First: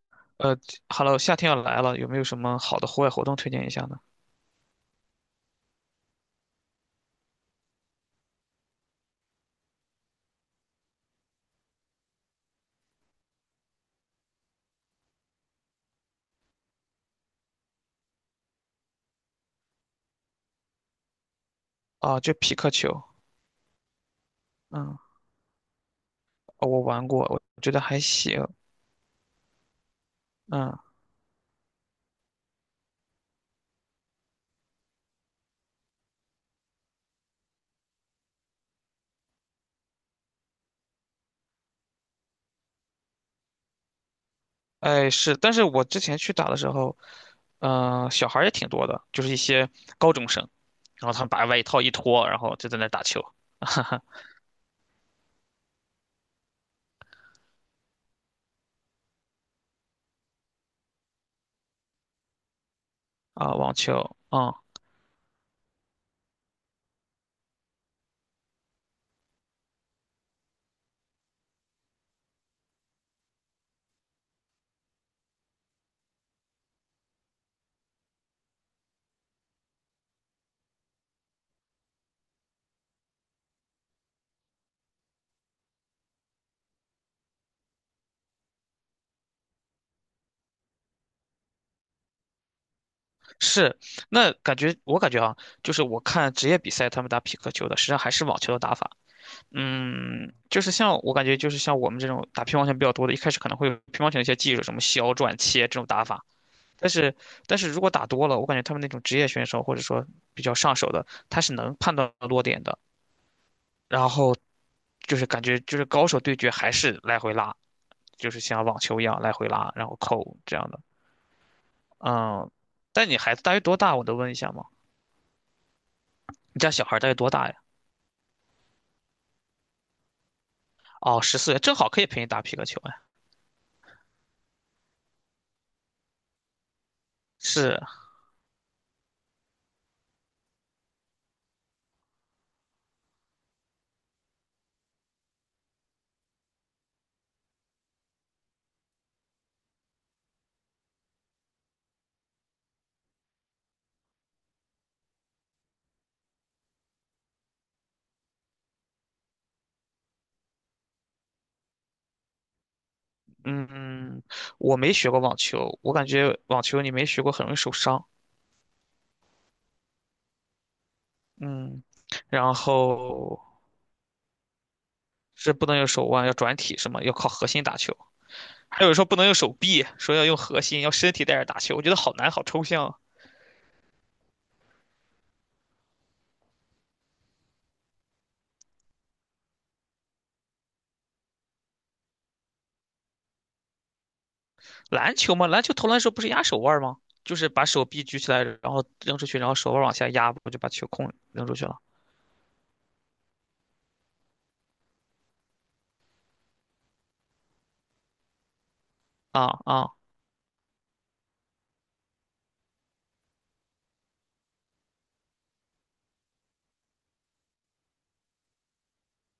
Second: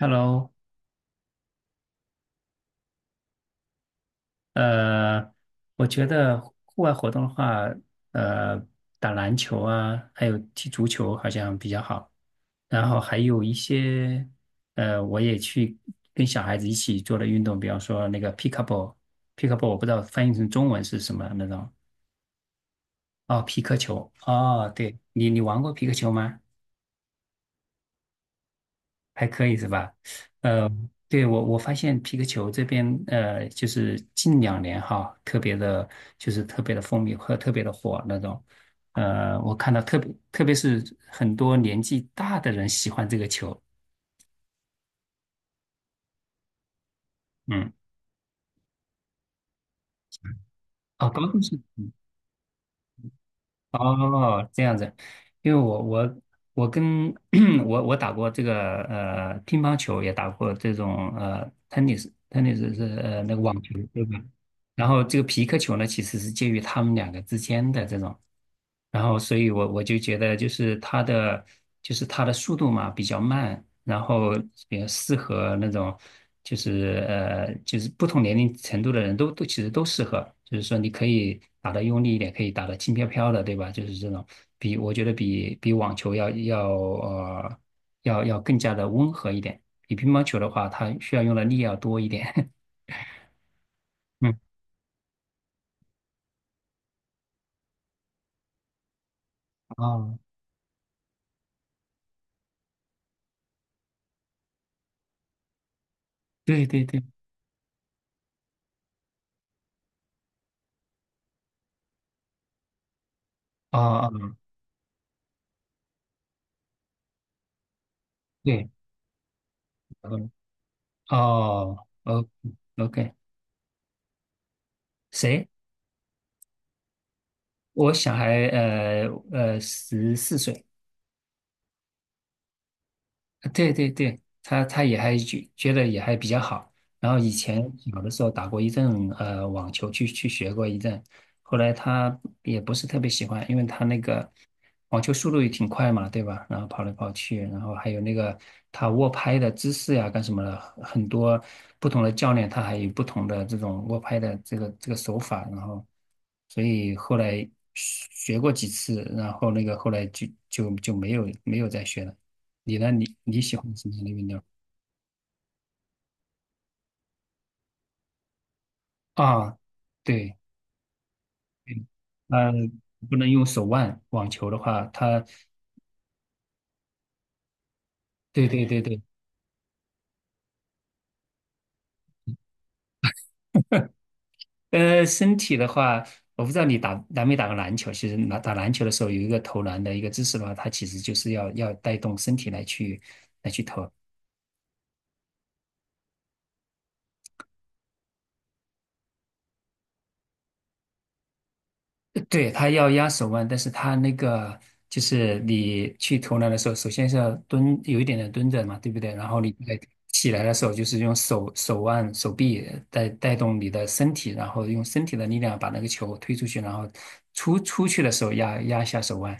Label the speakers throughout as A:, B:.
A: Hello，
B: 呃 夏天要来了，有没有什么好的户外活动推荐一下呢？
A: 呃，我觉得户外活动的话，呃，打篮球啊，还有踢足球好像比较好。然后还有一些，我也去跟小孩子一起做的运动，比方说那个 p i c k l e b l l p i c k l e b l l 我不知道翻译成中文是什么那种。
B: 啊，就匹克球。
A: 哦，皮克球。哦，对，
B: 嗯。
A: 你玩过皮克球吗？
B: 哦，我玩过，我觉得还行。
A: 还可以是吧？呃，
B: 嗯。
A: 对，我发现皮克球这边，就是近2年哈，特别的，就是特别的风靡和特别的火那种。我看到特别是很多年纪大的人喜欢这个球。
B: 哎，是。但是我之前去打的时候，
A: 嗯。
B: 小孩儿也挺多的，就是一些高中生，然
A: 哦，
B: 后他
A: 高
B: 们
A: 中
B: 把
A: 生。
B: 外套一
A: 嗯。
B: 脱，然后就在那儿打球。
A: 哦，这样子。因为我跟 我打过这个乒乓球，也打过这种tennis 是那个
B: 啊，
A: 网球
B: 网球。
A: 吧。
B: 嗯。
A: 然后这个皮克球呢，其实是介于他们两个之间的这种，然后所以我就觉得就是它的速度嘛比较慢，然后比较适合那种就是不同年龄程度的人都其实都适合，就是说你可以打得用力一点，可以打得轻飘飘的，对吧？就是这种比我觉得比网球要要更加的温和一点，比乒乓球的话，它需要用的力要多一点。
B: 是。那
A: 嗯。
B: 感觉我感觉啊，就是我看职业比赛他们打匹克球的，实际上还是网球的打法。
A: 哦，
B: 嗯，就是像我感觉，就是像我们这种打乒乓球比较多的，一开始可能会有乒乓球的一些技术，什么削、转、切这种打法。
A: 对对
B: 但
A: 对。
B: 是，但是如果打多了，我感觉他们那种职业选手或者说比较上手的，他是能判断落点的。
A: 哦，
B: 然后
A: 哦
B: 就是感觉就是高手对决还是来回拉，就是像
A: 对。
B: 网球一样来回拉，然后
A: 嗯。
B: 扣这样的。
A: 哦。哦
B: 嗯。但
A: ，OK。
B: 你孩子大约多大？我能问一下吗？
A: 谁？
B: 你家小孩大约多大呀？
A: 我小孩14岁。
B: 哦，14岁，正好可以陪你打皮克球呀。
A: 对对对，他也还觉得也还比较好。然后以前
B: 是。
A: 有的时候打过一阵网球去学过一阵，后来他也不是特别喜欢，因为他那个网球速度也挺快嘛，对吧？然后跑来跑去，然后还有那个他握拍的姿势呀，干什么的，很多不同的教练他还有不同的这种握拍的这个手法，然后所以后来学过几次，然后那个后来就没有再学了。你呢？你喜欢什么样的
B: 嗯。
A: 运动？
B: 我没学过网球，我感觉网球你没学过很容易受伤。
A: 啊，对，
B: 嗯。
A: 呃，
B: 然
A: 不能
B: 后
A: 用手腕。网球的话，它，
B: 是不能用手腕，要转体什么，要靠核心打球。
A: 对对对
B: 还有人
A: 对。
B: 说不能用手臂，说要用核心，要身体带着打球。我觉得好难，好抽象啊。
A: 身体的话，我不知道你打没打过篮球。其实打打篮球的时候，有一个投篮的一个姿势的话，它其实就是要带动身体来去
B: 篮球嘛，篮球投篮的时候不是压手腕吗？就是把手臂举起来，然后扔出去，然后手腕往下压，不就把球控扔出去了？
A: 对，他要压手腕，但是他那个就是你去投篮的时候，首先是要蹲，有一点点蹲着嘛，对不对？然后你
B: 啊
A: 再
B: 啊，
A: 起来的时候，就是用手腕、手臂带动你的身体，然后用身体的力量把那个球推出去，然后出去的时候压压一下手腕。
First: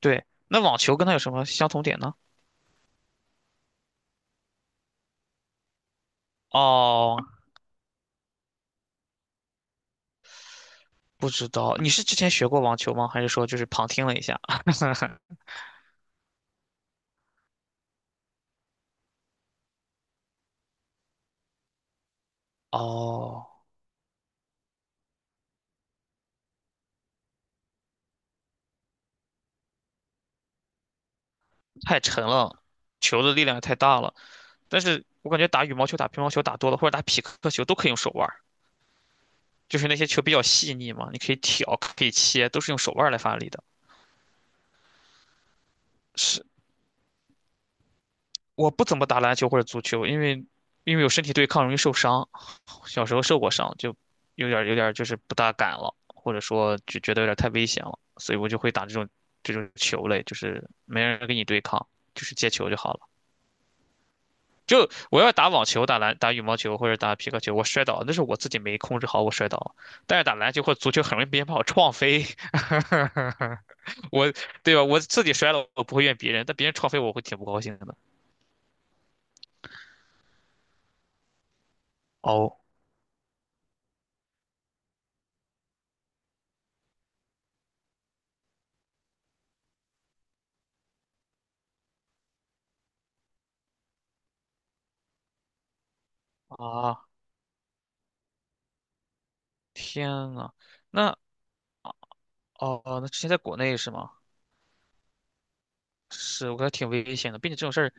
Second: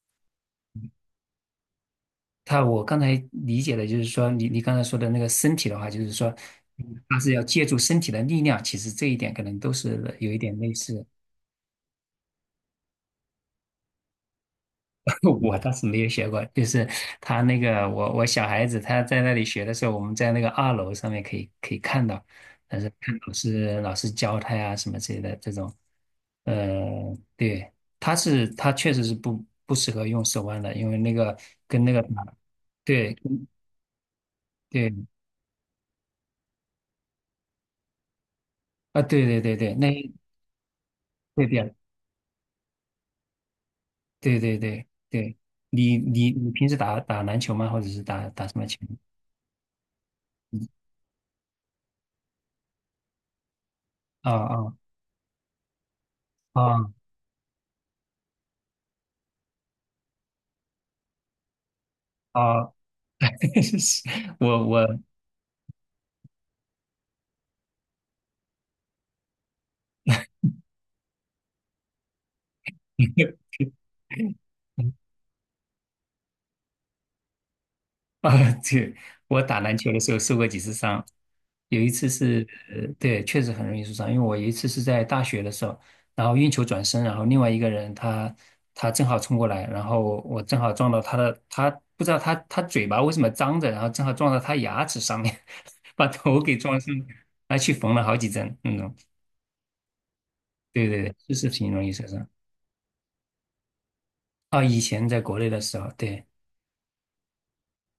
B: 对。那网球跟它有什么相同点呢？
A: 他我刚才理解的就是说，你刚才说的那个身体的话，就是说，他
B: 哦，
A: 是要借助身体的力量，其实这一点可能都是有一点类似。
B: 不知道。你是之前学过网球吗？还是说就是旁听了一下？
A: 我倒是没有学过，就是他那个我小孩子他在那里学的时候，我们在那个二楼上面可以看到，但是看老
B: 哦，
A: 师老师教他呀什么之类的这种，对，他确实是不适合用手腕的，因为那个跟那
B: 太
A: 个打，
B: 沉了，
A: 对
B: 球的力量也太大了。但
A: 对
B: 是我感觉打羽毛球、打乒乓球打多了，或者打匹克球都可以用手腕儿，
A: 啊，对对对对。
B: 就是
A: 那
B: 那些球比较细腻嘛，你可以
A: 对比，
B: 挑，可以切，都是用手腕儿来发力的。
A: 对对对对。你你
B: 是。
A: 你平时打打篮球吗？或者是打打什么
B: 我
A: 球？
B: 不怎么打篮球或者足球，因为有身体对抗容易受伤，小时候受过伤，就
A: 啊
B: 有点儿有
A: 啊
B: 点儿就是不大敢了，或者说
A: 啊
B: 就觉得有点儿太危险了，所以我就会打这种球类，就是没人跟你对抗，就是接球
A: 啊！
B: 就好了。
A: 我
B: 就我要打网球、打篮、打羽毛球或者打皮克球，我摔倒那是我自己没控制好，我摔倒了。但是打篮球或足球很容易别人把我撞飞。我对吧？我 自己摔了，我不会怨别人，但别人撞飞我会挺不高兴的。
A: 啊，对，我打篮球的时候受过几次伤，有一次是，
B: 哦。
A: 对，确实很容易受伤，因为我有一次是在大学的时候，然后运球转身，然后另外一个人他正好冲过来，然后我正好撞到他的，他不知道他嘴巴为什么张着，然后正好撞到他牙齿上面，把头给撞伤，
B: 啊，
A: 还去缝了好几针
B: 天呐。
A: 对对对，
B: 那
A: 就是挺容易受伤。
B: 哦，那之前在国内是吗？
A: 啊，以前在国内的时候，对。
B: 是，我感觉挺危险的，并且这种事儿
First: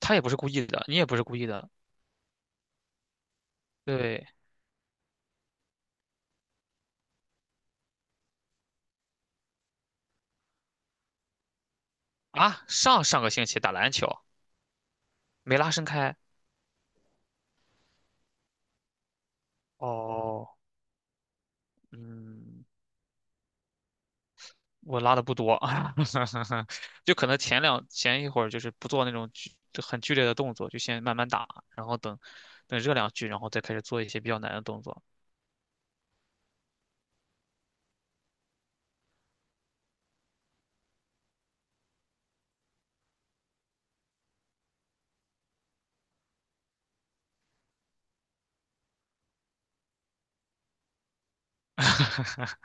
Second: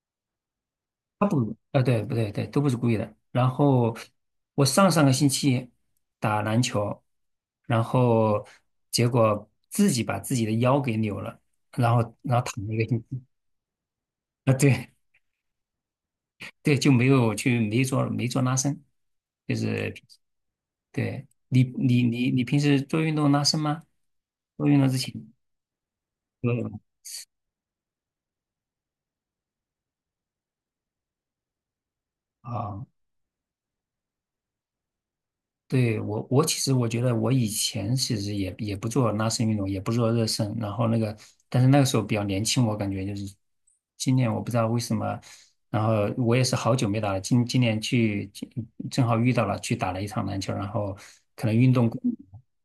B: 他也不是故意的，你也不是
A: 他
B: 故意
A: 不，
B: 的。
A: 对，不对，对，都不是故意的。然后
B: 对
A: 我上上个星期打篮球，然后结果自己把自己的腰给扭了，然后
B: 啊，
A: 躺了一个星
B: 上
A: 期。
B: 上个星期打篮球
A: 啊，对
B: 没拉伸开。
A: 对，就没有去没做没做拉伸，就是
B: 哦。
A: 对你平
B: 嗯，
A: 时做运动拉伸吗？做运动之
B: 我
A: 前
B: 拉的不多。
A: 都有 吗
B: 就可能前一会儿就是不做那种很剧烈的动作，就先慢慢打，然后等
A: 啊。
B: 热两局，然后再开始做一些比较难的动作。
A: 对，我其实我觉得我以前其实也不做拉伸运动，也不做热身，然后那个，但是那个时候比较年轻，我感觉就是今年我不知道为什么，然后我也是好久没打了，今年正好遇到了，去打了一场篮球，然后可能运动过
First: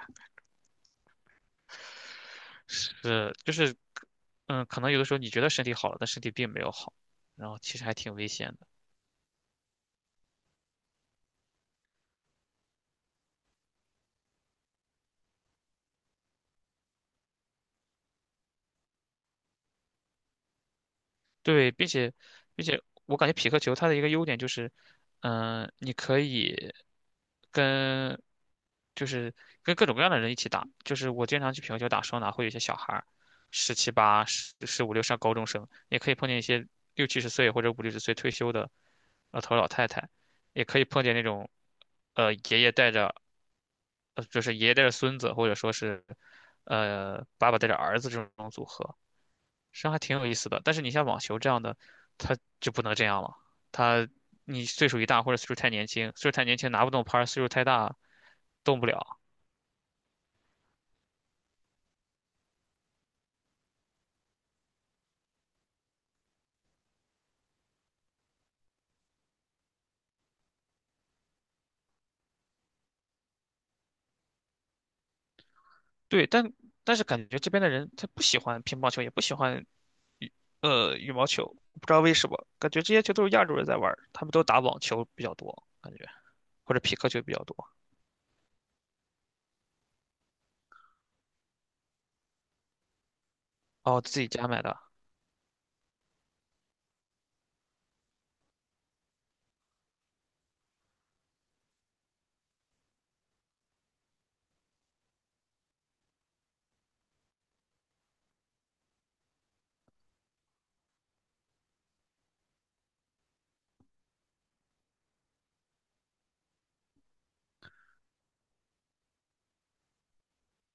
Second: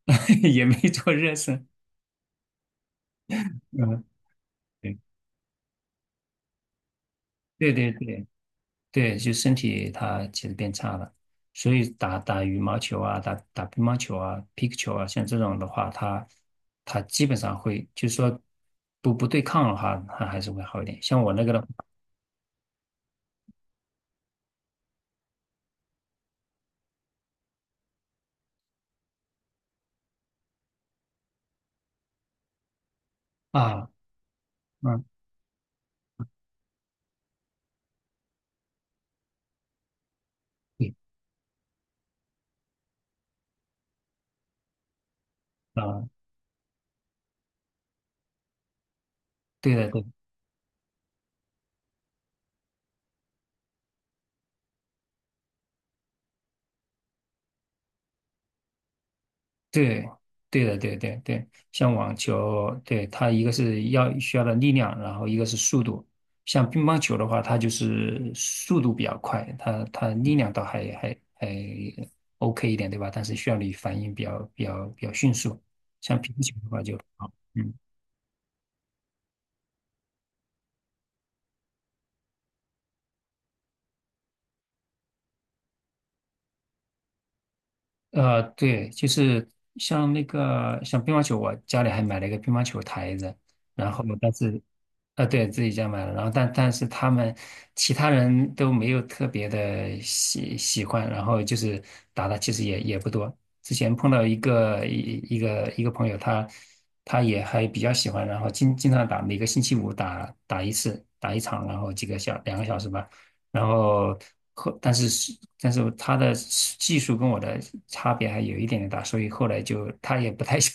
A: 也没做热身，
B: 是，就是。
A: 嗯，
B: 嗯，可能
A: 对
B: 有的时候你觉得身体好了，但身体并没有好，然后
A: 对
B: 其实
A: 对
B: 还挺
A: 对。
B: 危险的。
A: 对，就身体它其实变差了，所以打打羽毛球啊，打打乒乓球啊、皮克球啊，像这种的话，它基本上会，就是说不对抗的话，它还是会好一点。像我那个的话
B: 对。并且我感觉匹克球它的一个优点就是，嗯、你可以跟就是各种各样的人一起打。就是我经常去匹克球打双打，会有一些小孩儿，十
A: 啊，
B: 七八、十五六
A: 嗯，
B: 上高中生，也可以碰见一些六七十岁或者五六十岁退休的老头儿老太太，也可以
A: 对
B: 碰见那种呃爷爷带着爷爷带着孙子，或者说是
A: 啊，
B: 爸爸带着儿子这种组合。
A: 对
B: 实际
A: 的，
B: 上还
A: 对的
B: 挺有意思的。但是你像网球这样的，他就不能这样了。他你岁数一大或者岁数太年轻拿不动拍儿，岁数太大动不了。
A: 对，对的，对对对，像网球，对，它一个是需要的力量，然后一个是速度。像乒乓球的话，它就是速度比较快，它力量倒还 OK 一点，对吧？但是需要你反应比较迅速。像
B: 对。
A: 乒乓
B: 但
A: 球的话
B: 但
A: 就
B: 是感
A: 好，
B: 觉这边的
A: 嗯。
B: 人他不喜欢乒乓球，也不喜欢羽毛球，不知道为什么，感觉这些球都是亚洲人在玩儿他们都打网球比较多，感觉或者匹克球比较多。
A: 对，就是像那个像乒乓球，我家里还买了一个乒乓球台子，然
B: 哦，
A: 后
B: 自己
A: 但
B: 家
A: 是，
B: 买的。
A: 对，自己家买了，然后但是他们其他人都没有特别的喜欢，然后就是打的其实也不多。之前碰到一个朋友，他也还比较喜欢，然后经常打，每个星期五打打一次，打一场，然后几个小2个小时吧。然后，但是他的技术跟我的差别还有一点点大，所以后来就他也不太想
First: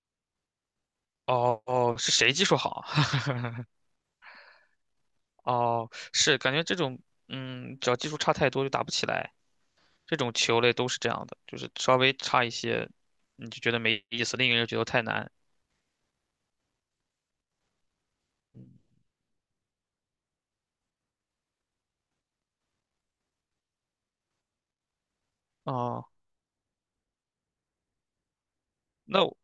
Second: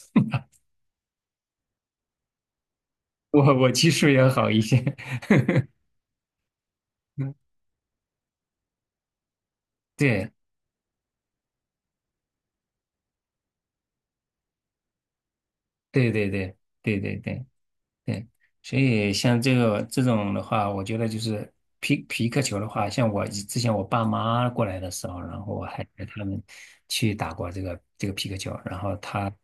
B: 哦哦，是谁技术好啊？
A: 我技术要好一些。
B: 哦，是感觉这种
A: 嗯，
B: 只要技术差太多就打不起来。这
A: 对，
B: 种球类都是这样的，就是稍微差一些，你就觉得没意思，另一个人觉得太难。
A: 对对对对对对对，所以像这个这种的话，我觉得就是皮克球的话，像我之前我爸妈过来的时候，然后我还带
B: 哦，
A: 他们去打过这个皮克球，然后
B: 那
A: 他
B: 我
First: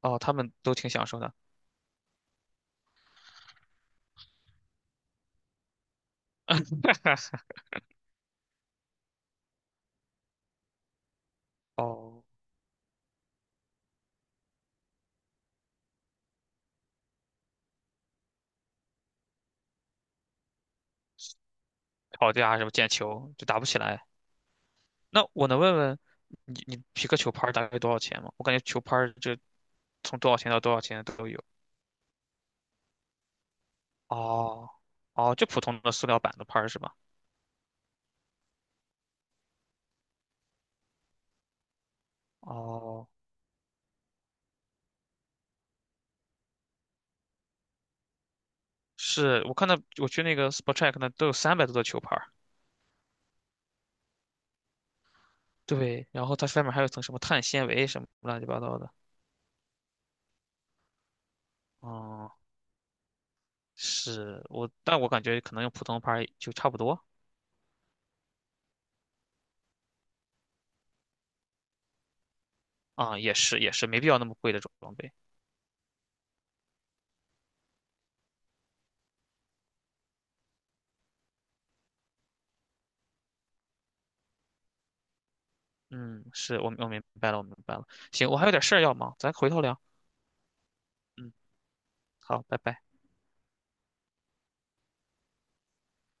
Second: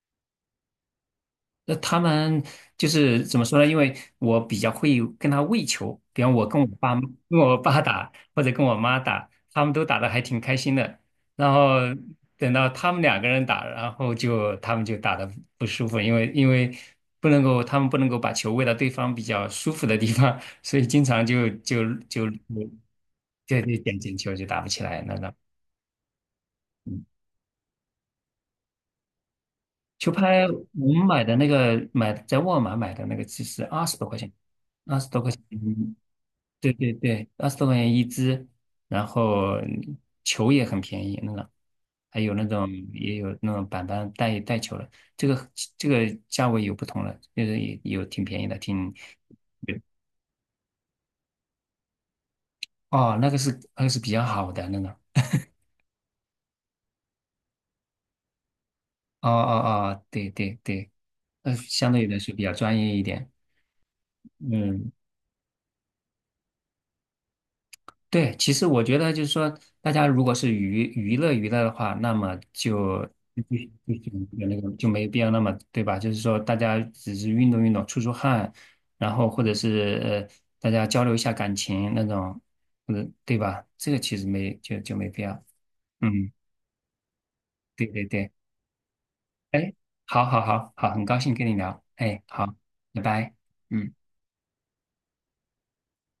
B: 哦，他们都挺享受的。
A: 他们就是怎么说呢？因为我比较会跟他喂球，比方我跟我爸打，或者跟我妈打，他们都打得还挺开心的。然后
B: 哦，
A: 等到他们两个人打，然后他们就打得不舒服，因为不能够，他们不能够把球喂到对方比较舒服的地方，所以经常就就就
B: 吵架什么毽球就打
A: 对
B: 不
A: 对
B: 起
A: 点
B: 来。
A: 进球就打不起来那
B: 那
A: 种。
B: 我能问问你，你
A: 嗯
B: 皮克球拍儿大概多少钱吗？我感觉球拍就
A: 球
B: 从多少
A: 拍
B: 钱到多少
A: 我
B: 钱
A: 们买
B: 都
A: 的
B: 有。
A: 那个买在沃尔玛买的那个，其实二十多块钱，
B: 哦。
A: 二十多块
B: 哦，
A: 钱。
B: 就普通的
A: 嗯，
B: 塑料板的拍儿
A: 对
B: 是吧？
A: 对对，二十多块钱一支，然后球也很便宜，那个还有那种
B: 哦，
A: 也有那种板带球的，这个这个价位有不同了，就是也有挺便宜的，挺
B: 是我看到我去那个 SportTreck 那都有300多的球拍儿。
A: 哦，那个是比较好的那个，
B: 对，然后它外面还有一层什么碳纤维什么乱七八糟的。
A: 哦哦哦，对对对，相对来说
B: 哦。
A: 比较专业一点，
B: 是
A: 嗯。
B: 但我感觉可能用普通牌儿就差不多。
A: 对，其实我觉得就是说，大家如果是娱乐娱乐的话，那么
B: 啊，也
A: 就
B: 是也是
A: 就
B: 没必要那么
A: 就
B: 贵
A: 那
B: 的
A: 个就
B: 装
A: 没
B: 备。
A: 必要那么对吧？就是说，大家只是运动运动、出汗，然后或者是大家交流一下感情那种，或者对吧？这个其实没就就没必要。
B: 嗯，
A: 嗯，
B: 是我明白了，我明白了。
A: 对对
B: 行，
A: 对，
B: 我还有点事儿要忙，咱回头
A: 哎，
B: 聊。
A: 好好好好，很高兴
B: 嗯，
A: 跟你聊，哎，
B: 好，
A: 好，
B: 拜拜。
A: 拜拜。嗯。